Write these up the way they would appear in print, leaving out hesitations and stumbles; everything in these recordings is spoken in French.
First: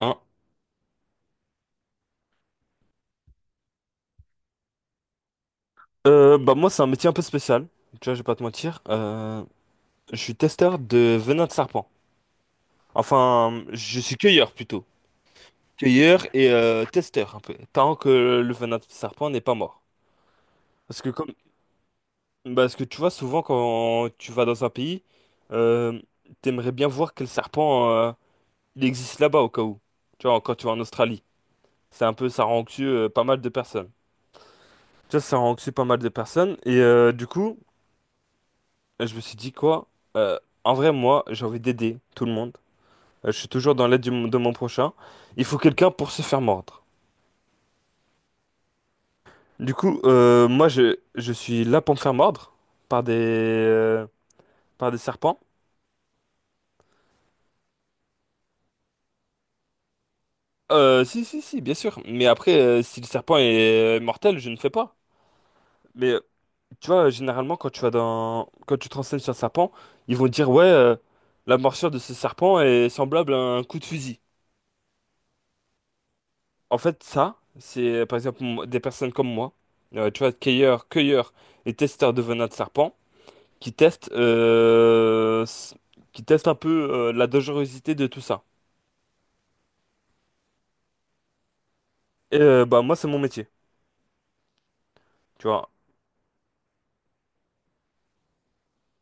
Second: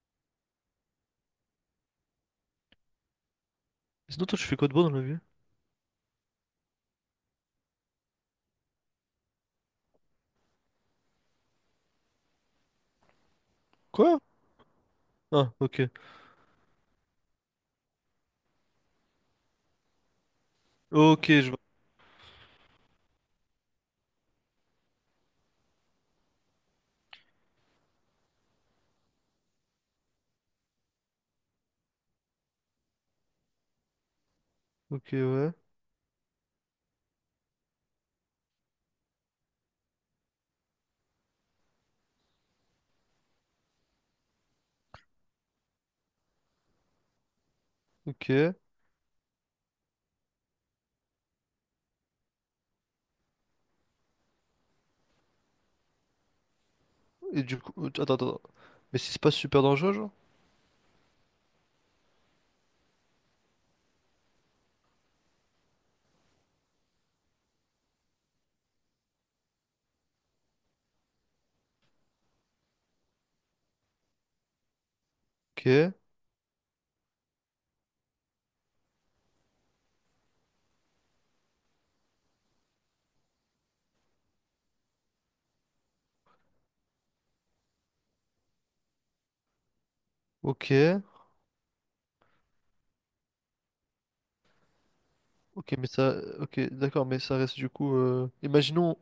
Hein. Sinon, toi, tu fais quoi de beau dans la vie? Bah moi c'est un métier un peu spécial, tu vois, je vais pas te mentir. Je suis testeur de venin de serpent. Enfin, je suis Quoi? cueilleur plutôt. Ah, ok. Cueilleur et testeur un peu. Tant que le venin de serpent n'est pas mort. Parce que Ok, comme je vois. bah, parce que tu vois souvent quand tu vas dans un pays, euh, t'aimerais bien voir quel serpent il existe là-bas au cas où. Tu vois, quand tu vas en Australie. C'est un peu ça rend anxieux pas mal de personnes. Ok, Tu vois, ça rend ouais. anxieux pas mal de personnes. Et euh, du coup, je me suis dit quoi? En vrai, moi, j'ai envie d'aider tout le monde. Je suis toujours dans l'aide de mon prochain. Il faut quelqu'un pour se faire mordre. Ok. Et Du coup, moi, je suis là pour me faire mordre par des, par des serpents. du coup, attends. Mais si c'est pas super dangereux, genre? Si, si, si, bien sûr. Mais après, si le serpent est mortel, je ne fais pas. Mais tu vois, généralement, quand tu te renseignes sur un serpent, ils vont dire, ouais, la morsure de ce serpent est semblable à un coup de fusil. Ok. En fait, ça, c'est par exemple des personnes comme moi, tu vois, cueilleurs et testeurs de venin de serpent, qui testent, qui testent un peu la dangerosité de tout ça. Ok. Et bah moi, c'est mon métier, tu vois. Ok, mais ça. Ok, d'accord, mais ça reste du coup. Imaginons.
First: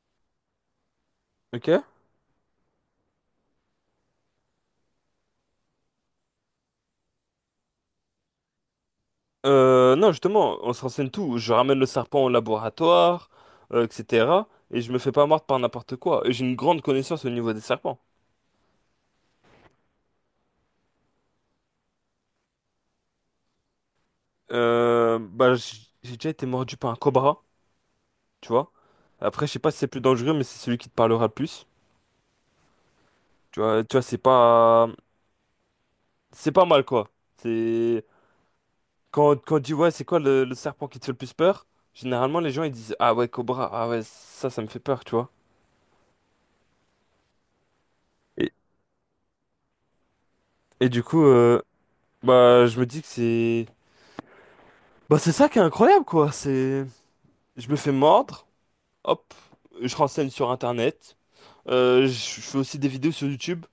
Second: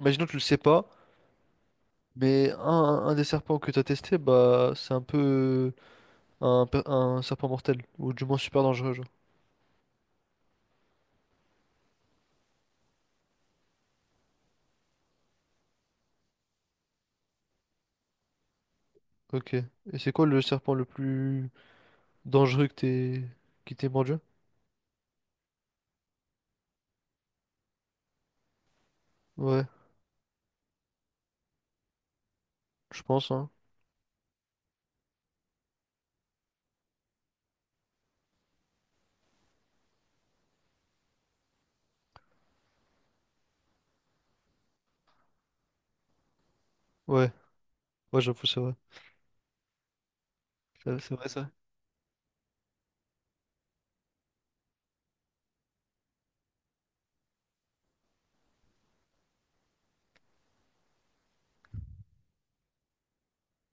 Imaginons que tu le sais pas, Ok? mais un des serpents que t'as testé, bah, c'est un peu un serpent mortel, ou du moins super dangereux, genre. Non, justement, on se renseigne tout. Je ramène le serpent au laboratoire, etc. Et je me fais pas mordre par n'importe quoi. Et J'ai une grande connaissance au niveau des serpents. Ok. Et c'est quoi le serpent le plus dangereux que t'es qui t'ait mordu? Bah, j'ai déjà été mordu par un cobra, tu vois. Après, je sais Ouais, pas si c'est plus dangereux, mais c'est celui qui te parlera le plus. je pense, hein. Tu vois, c'est pas mal quoi. C'est quand on dit ouais, c'est quoi le serpent qui te fait le plus peur? Généralement, les gens ils disent ah ouais, Cobra, ah ouais, ça me fait peur, tu vois. Ouais, ouais, j'avoue, Et, c'est vrai. et C'est du c'est coup, vrai ça. Bah je me dis que bah c'est ça qui est incroyable quoi. C'est, je me fais mordre, hop, je renseigne sur Internet. Euh, je fais aussi des vidéos sur YouTube.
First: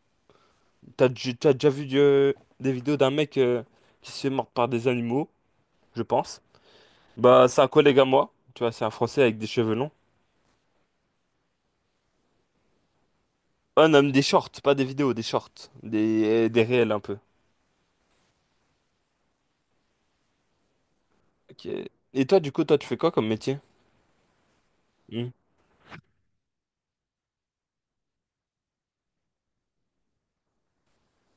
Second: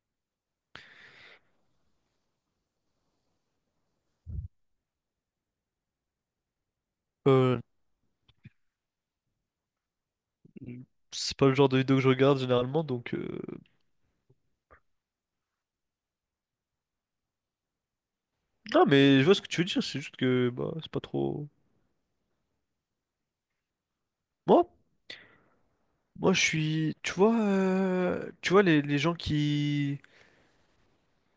T'as déjà vu des vidéos d'un mec qui se fait mordre par des animaux, je pense. Bah Euh, c'est un collègue à moi, tu vois, c'est un Français avec des cheveux longs. c'est pas le genre de vidéo que je regarde généralement, donc... Ouais, non, mais des shorts, pas des vidéos, des shorts, des réels un peu. Non, mais je vois ce que tu veux dire, c'est juste que bah, c'est pas trop... Ok. Et toi, du coup, toi, tu fais quoi comme métier? Moi, Hmm. moi, je suis... tu vois les gens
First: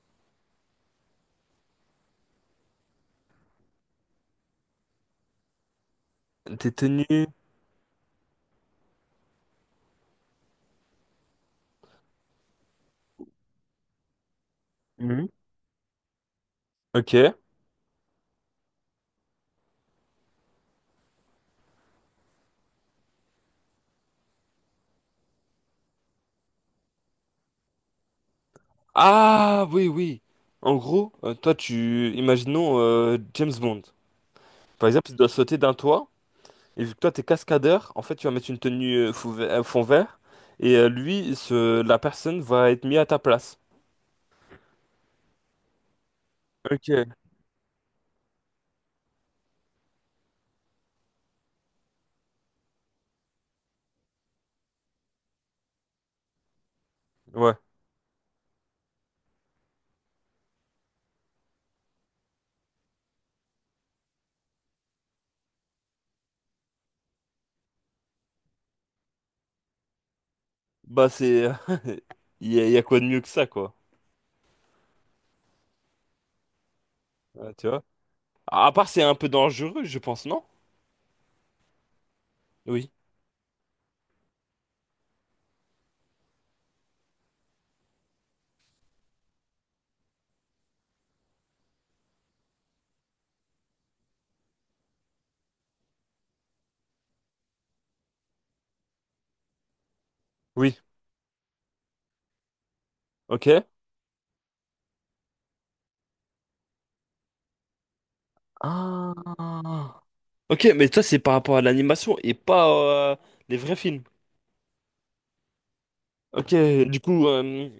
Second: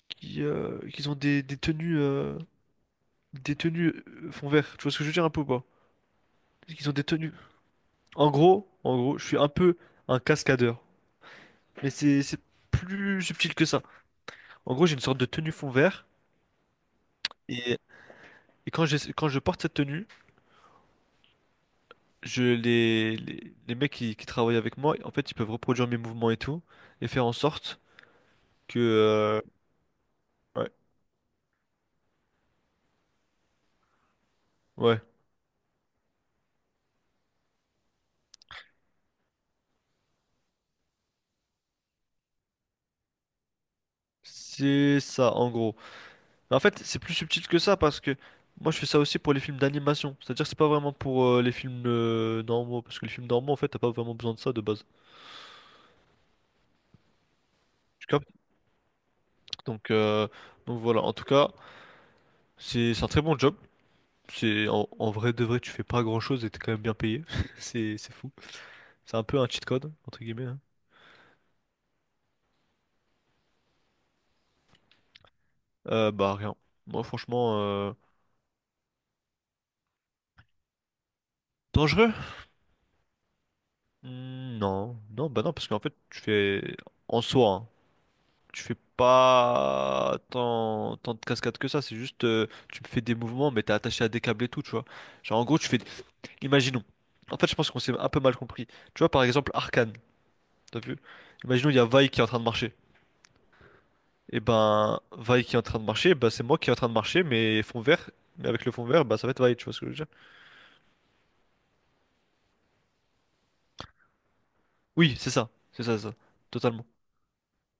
qui ont des tenues fond vert, tu vois ce que je veux dire un peu ou pas? T'es Qui ont des tenu. tenues... en gros, je suis un peu un cascadeur, mais c'est plus subtil que ça. En gros, j'ai une sorte de Mhm. tenue fond vert, Ok. et, et quand je porte cette tenue... je les mecs qui travaillent avec moi, en fait, ils peuvent reproduire mes mouvements et tout, et faire en sorte que... Ah, oui, oui. ouais, En gros, toi, tu... Imaginons James Bond. Par ouais, exemple, il doit sauter d'un toit, et vu que toi, t'es cascadeur, en fait, tu vas mettre une tenue fond vert, et lui, ce... la personne va être mise à ta place. c'est ça, en gros. Mais en fait, c'est plus Ok, subtil que ça, parce que moi, je fais ça aussi pour les films d'animation. C'est-à-dire que c'est pas vraiment pour les films normaux, parce que les films normaux, en fait, t'as pas vraiment besoin de ça de base. ouais. Tu captes? Donc, euh, donc voilà, en tout cas, c'est un très bon job. C'est en, en vrai de vrai, tu fais pas grand-chose et t'es quand même bien payé. C'est fou. C'est un peu un cheat code, entre guillemets, hein. Bah, c'est... il y a quoi de mieux que ça, quoi. Bah rien. Moi Ouais, franchement, tu vois? À part, c'est un peu dangereux, je pense, non? dangereux? Oui. Hmm, bah non, parce qu'en fait tu fais en soi, hein, tu fais pas tant de cascades que ça. C'est juste, tu fais des mouvements, mais t'es attaché à des câbles et tout, tu vois. Genre en gros tu fais, imaginons. En fait je pense qu'on s'est un peu mal compris. Tu vois par exemple Arcane, Oui. t'as vu? Imaginons il y a Vi qui est en train de marcher. Ok. Et ben Vi qui est en train de marcher, bah c'est moi qui est en train de marcher, mais fond vert, mais avec le fond vert, bah ça va être Vi, tu vois ce que je veux Ah. dire? Ok, mais toi, c'est par rapport à l'animation et pas euh, les vrais films. Oui, c'est ça, Ok, totalement. du coup, euh,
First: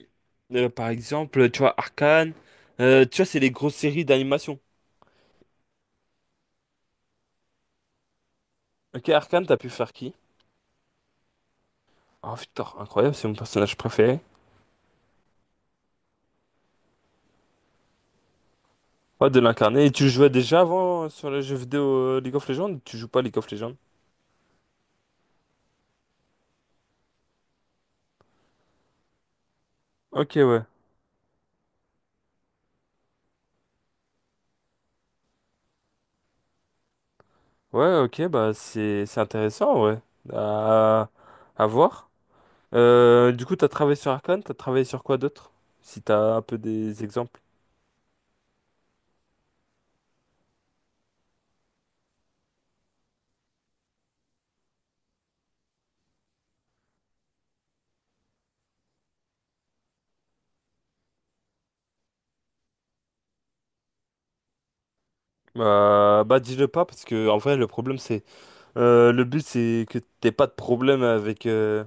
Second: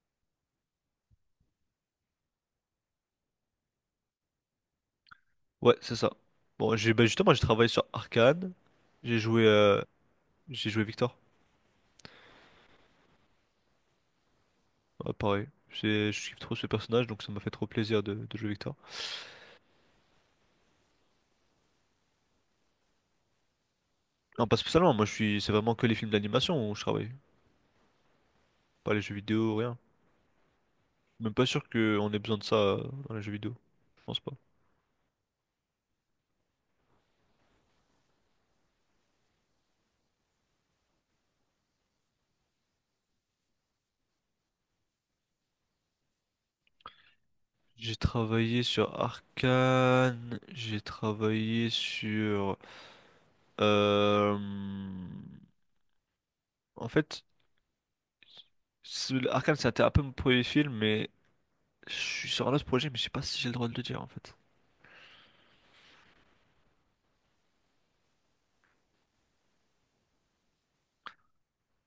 euh, par exemple, tu vois, Arcane, tu vois, c'est les grosses séries d'animation. Ouais, c'est ça. Bon, j'ai bah justement, j'ai travaillé sur Arcane. Ok, J'ai Arcane, joué, t'as pu euh, faire qui? j'ai joué Victor. Oh putain, incroyable, c'est mon personnage préféré. Ouais, pareil. C'est- Je kiffe trop ce personnage, donc ça m'a fait trop plaisir de jouer Victor. Ouais, de l'incarner. Et tu jouais déjà avant sur les jeux vidéo League of Legends? Ou Tu joues pas League of Legends? Non, pas spécialement. Moi, je suis, c'est vraiment que les films d'animation où je travaille, pas les jeux vidéo, rien. Ok, ouais. Même pas sûr qu'on ait besoin de ça dans les jeux vidéo. Je pense pas. Ouais, ok, bah c'est intéressant, ouais. À, à voir. Du coup, t'as travaillé sur Arcane, t'as travaillé sur quoi d'autre? Si t'as un peu des exemples. J'ai travaillé sur Arcane. J'ai travaillé sur. Euh, En fait, Arcane, c'était un peu mon premier film, mais je suis sur un autre projet, mais je sais pas si j'ai le droit de le dire en fait. Bah dis-le pas parce que en vrai le problème c'est le but c'est que t'aies pas de problème avec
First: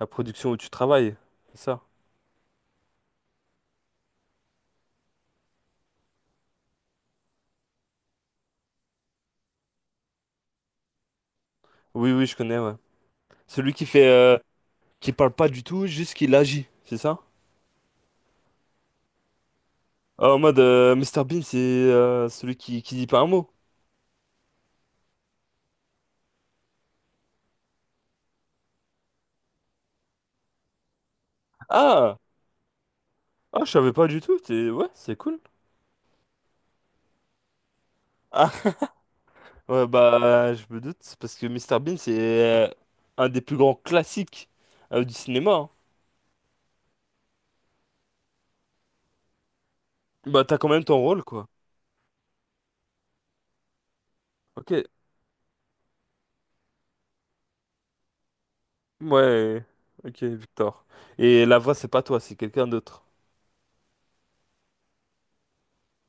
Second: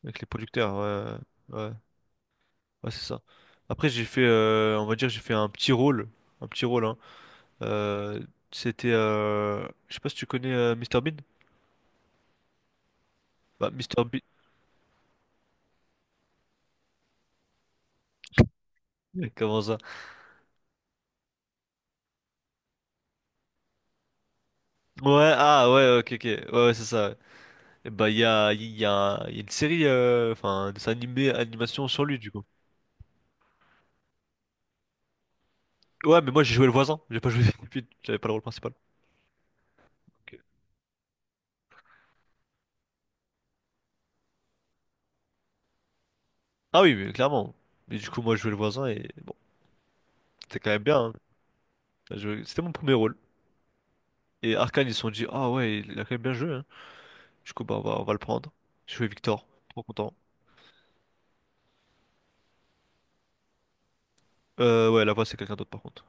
la Avec les production où tu producteurs, travailles. C'est ouais, ouais, ça? ouais, c'est ça. Après, j'ai fait, on va dire, j'ai fait un petit rôle, hein. Euh, c'était, je sais pas si tu connais Mr Bean. Oui oui je connais ouais. Bah, Celui qui Mr fait Bean, qui parle pas du tout, juste qu'il agit, c'est ça? comment ça? Ah, en mode Mr Bean c'est celui qui dit pas un mot. Ouais, ah ouais, ok, ok, ouais, ouais, c'est ça, ouais. Et bah, il y a une série, enfin, un dessin animé, animation sur Ah lui du coup. ah je savais pas du tout. C'est ouais c'est cool. Ouais, mais moi j'ai joué le voisin, j'ai pas joué j'avais pas le rôle principal. Ouais, Ok. bah, je me doute, c'est parce que Mister Bean, c'est un des plus grands classiques du cinéma, hein. Ah oui, mais clairement. Mais du coup, moi je jouais le voisin et bon, Bah, t'as c'était quand quand même même ton bien, hein. rôle, quoi. C'était mon premier rôle. Et Ok, Arkane, ils se sont dit, ah ouais, il a quand même bien joué, hein. Du coup, bah, on va le prendre. Je joué Victor, ouais, trop content. ok, Victor. Et la voix, c'est pas toi, c'est quelqu'un d'autre. Ouais, la voix, c'est quelqu'un d'autre, par contre.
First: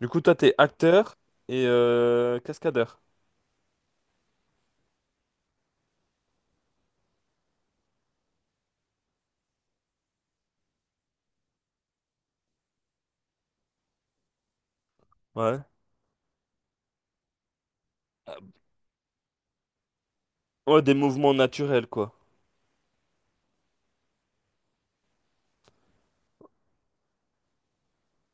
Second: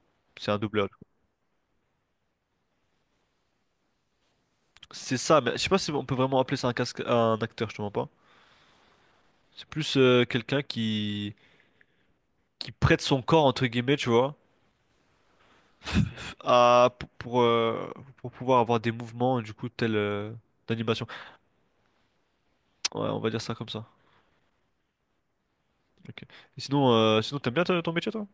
Du coup, toi, C'est t'es un doubleur. acteur et cascadeur. C'est ça, mais je sais pas si on peut vraiment appeler ça un casque, un acteur, je te mens pas. C'est plus quelqu'un qui prête son corps, entre guillemets, tu vois, Ouais. à, pour, pour, euh, pour pouvoir avoir des mouvements, du coup, tels Ouais, des d'animation. mouvements naturels, quoi. Ouais, on va dire ça comme ça. Ok. Et sinon, sinon ton métier, toi?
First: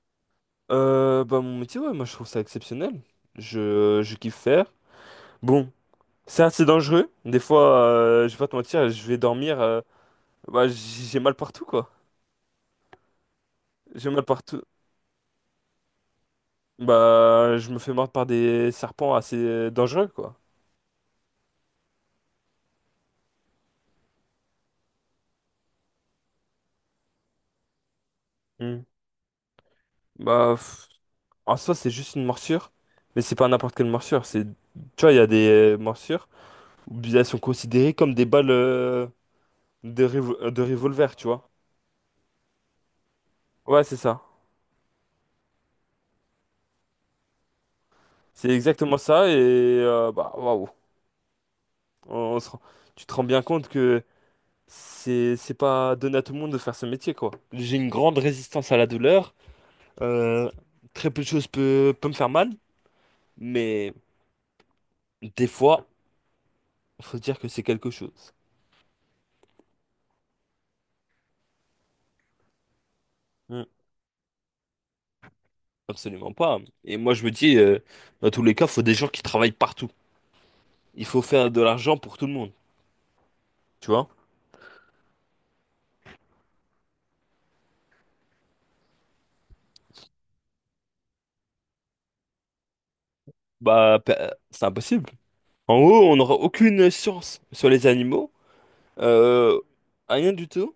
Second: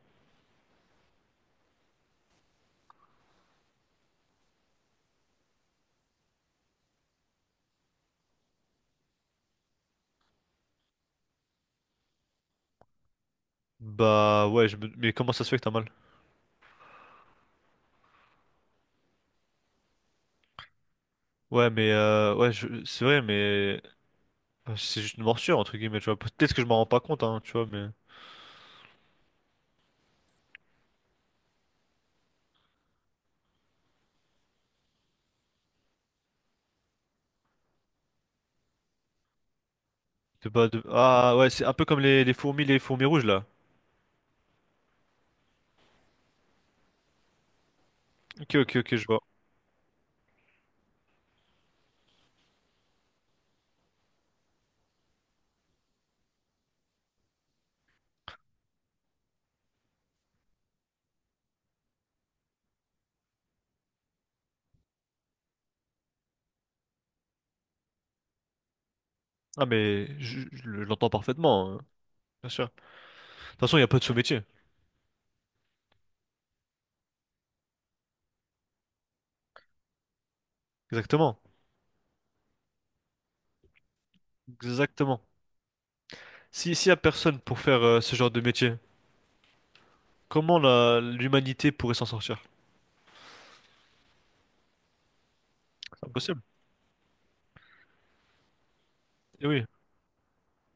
Bah, mon métier, ouais, moi, je trouve ça exceptionnel. Je kiffe faire. Bon, c'est assez dangereux. Des fois, je vais pas te mentir, je vais dormir, bah, j'ai mal partout, quoi. J'ai mal Bah partout. ouais, mais comment ça se fait que t'as mal? Bah, je me fais mordre par des serpents assez dangereux, quoi. Ouais, mais ouais, c'est vrai, mais enfin, c'est juste une morsure entre guillemets, tu vois. Peut-être que je m'en rends pas compte, hein, tu vois, mais Hmm. Bah, pff, en soi, c'est juste une morsure, mais c'est pas n'importe quelle morsure. C'est, tu vois, il y a des morsures où elles sont considérées comme des balles c'est de pas de... revolver, tu Ah ouais, vois. c'est un peu comme les fourmis rouges là. Ouais, c'est ça. C'est Ok, ok, ok, exactement je vois. ça, et bah, waouh. On, on se rend- Tu te rends bien compte que c'est pas donné à tout le monde de faire ce métier, quoi. J'ai une grande résistance à la douleur. euh, Très peu de choses peut me faire mal, mais. Des fois, faut se dire que c'est quelque chose. Ah mais je l'entends parfaitement, hein, bien sûr. De toute Hmm. façon, il y a pas de sous-métier. Absolument pas. Et moi, je me dis, dans tous les cas, faut des gens qui travaillent partout. Il faut Exactement, faire de l'argent pour tout le monde, tu vois? exactement. Si s'il y a personne pour faire ce genre de métier, comment la l'humanité pourrait s'en sortir? C'est impossible. En haut, C'est on n'aura impossible. aucune science sur les animaux, Eh euh, oui. rien du tout.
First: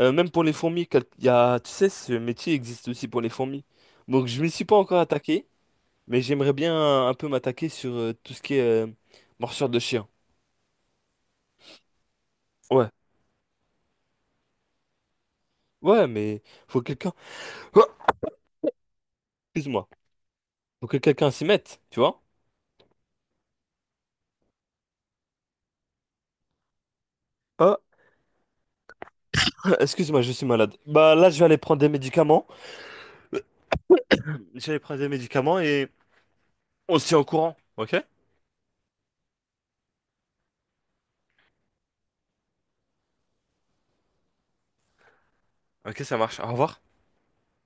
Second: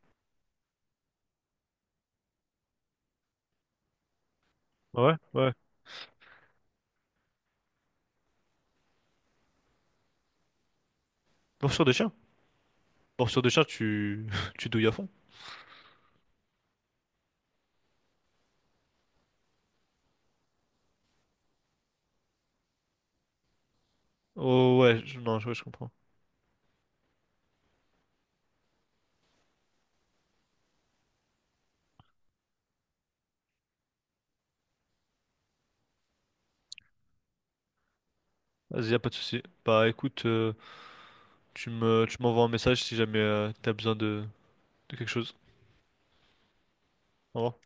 Même pour les fourmis, il y a, tu sais, ce métier existe aussi pour les fourmis. Donc, je m'y suis pas encore Ouais, attaqué, ouais. mais j'aimerais bien un peu m'attaquer sur tout ce qui est morsure de chien. Morsure de chien. Ouais, Morsure de chien, tu tu douilles à fond. ouais, mais faut quelqu'un. excuse-moi. Faut que quelqu'un s'y mette, tu vois? Oh ouais, je- non, je, ouais, je comprends. Ah, excuse-moi, je suis malade. Bah là, je vais aller prendre des médicaments. Je vais aller prendre des médicaments et on se tient au courant, ok? Vas-y, y a pas de souci. Bah écoute, tu m'envoies un message si jamais t'as besoin de quelque chose. Ok, ça marche. Au revoir. Au revoir.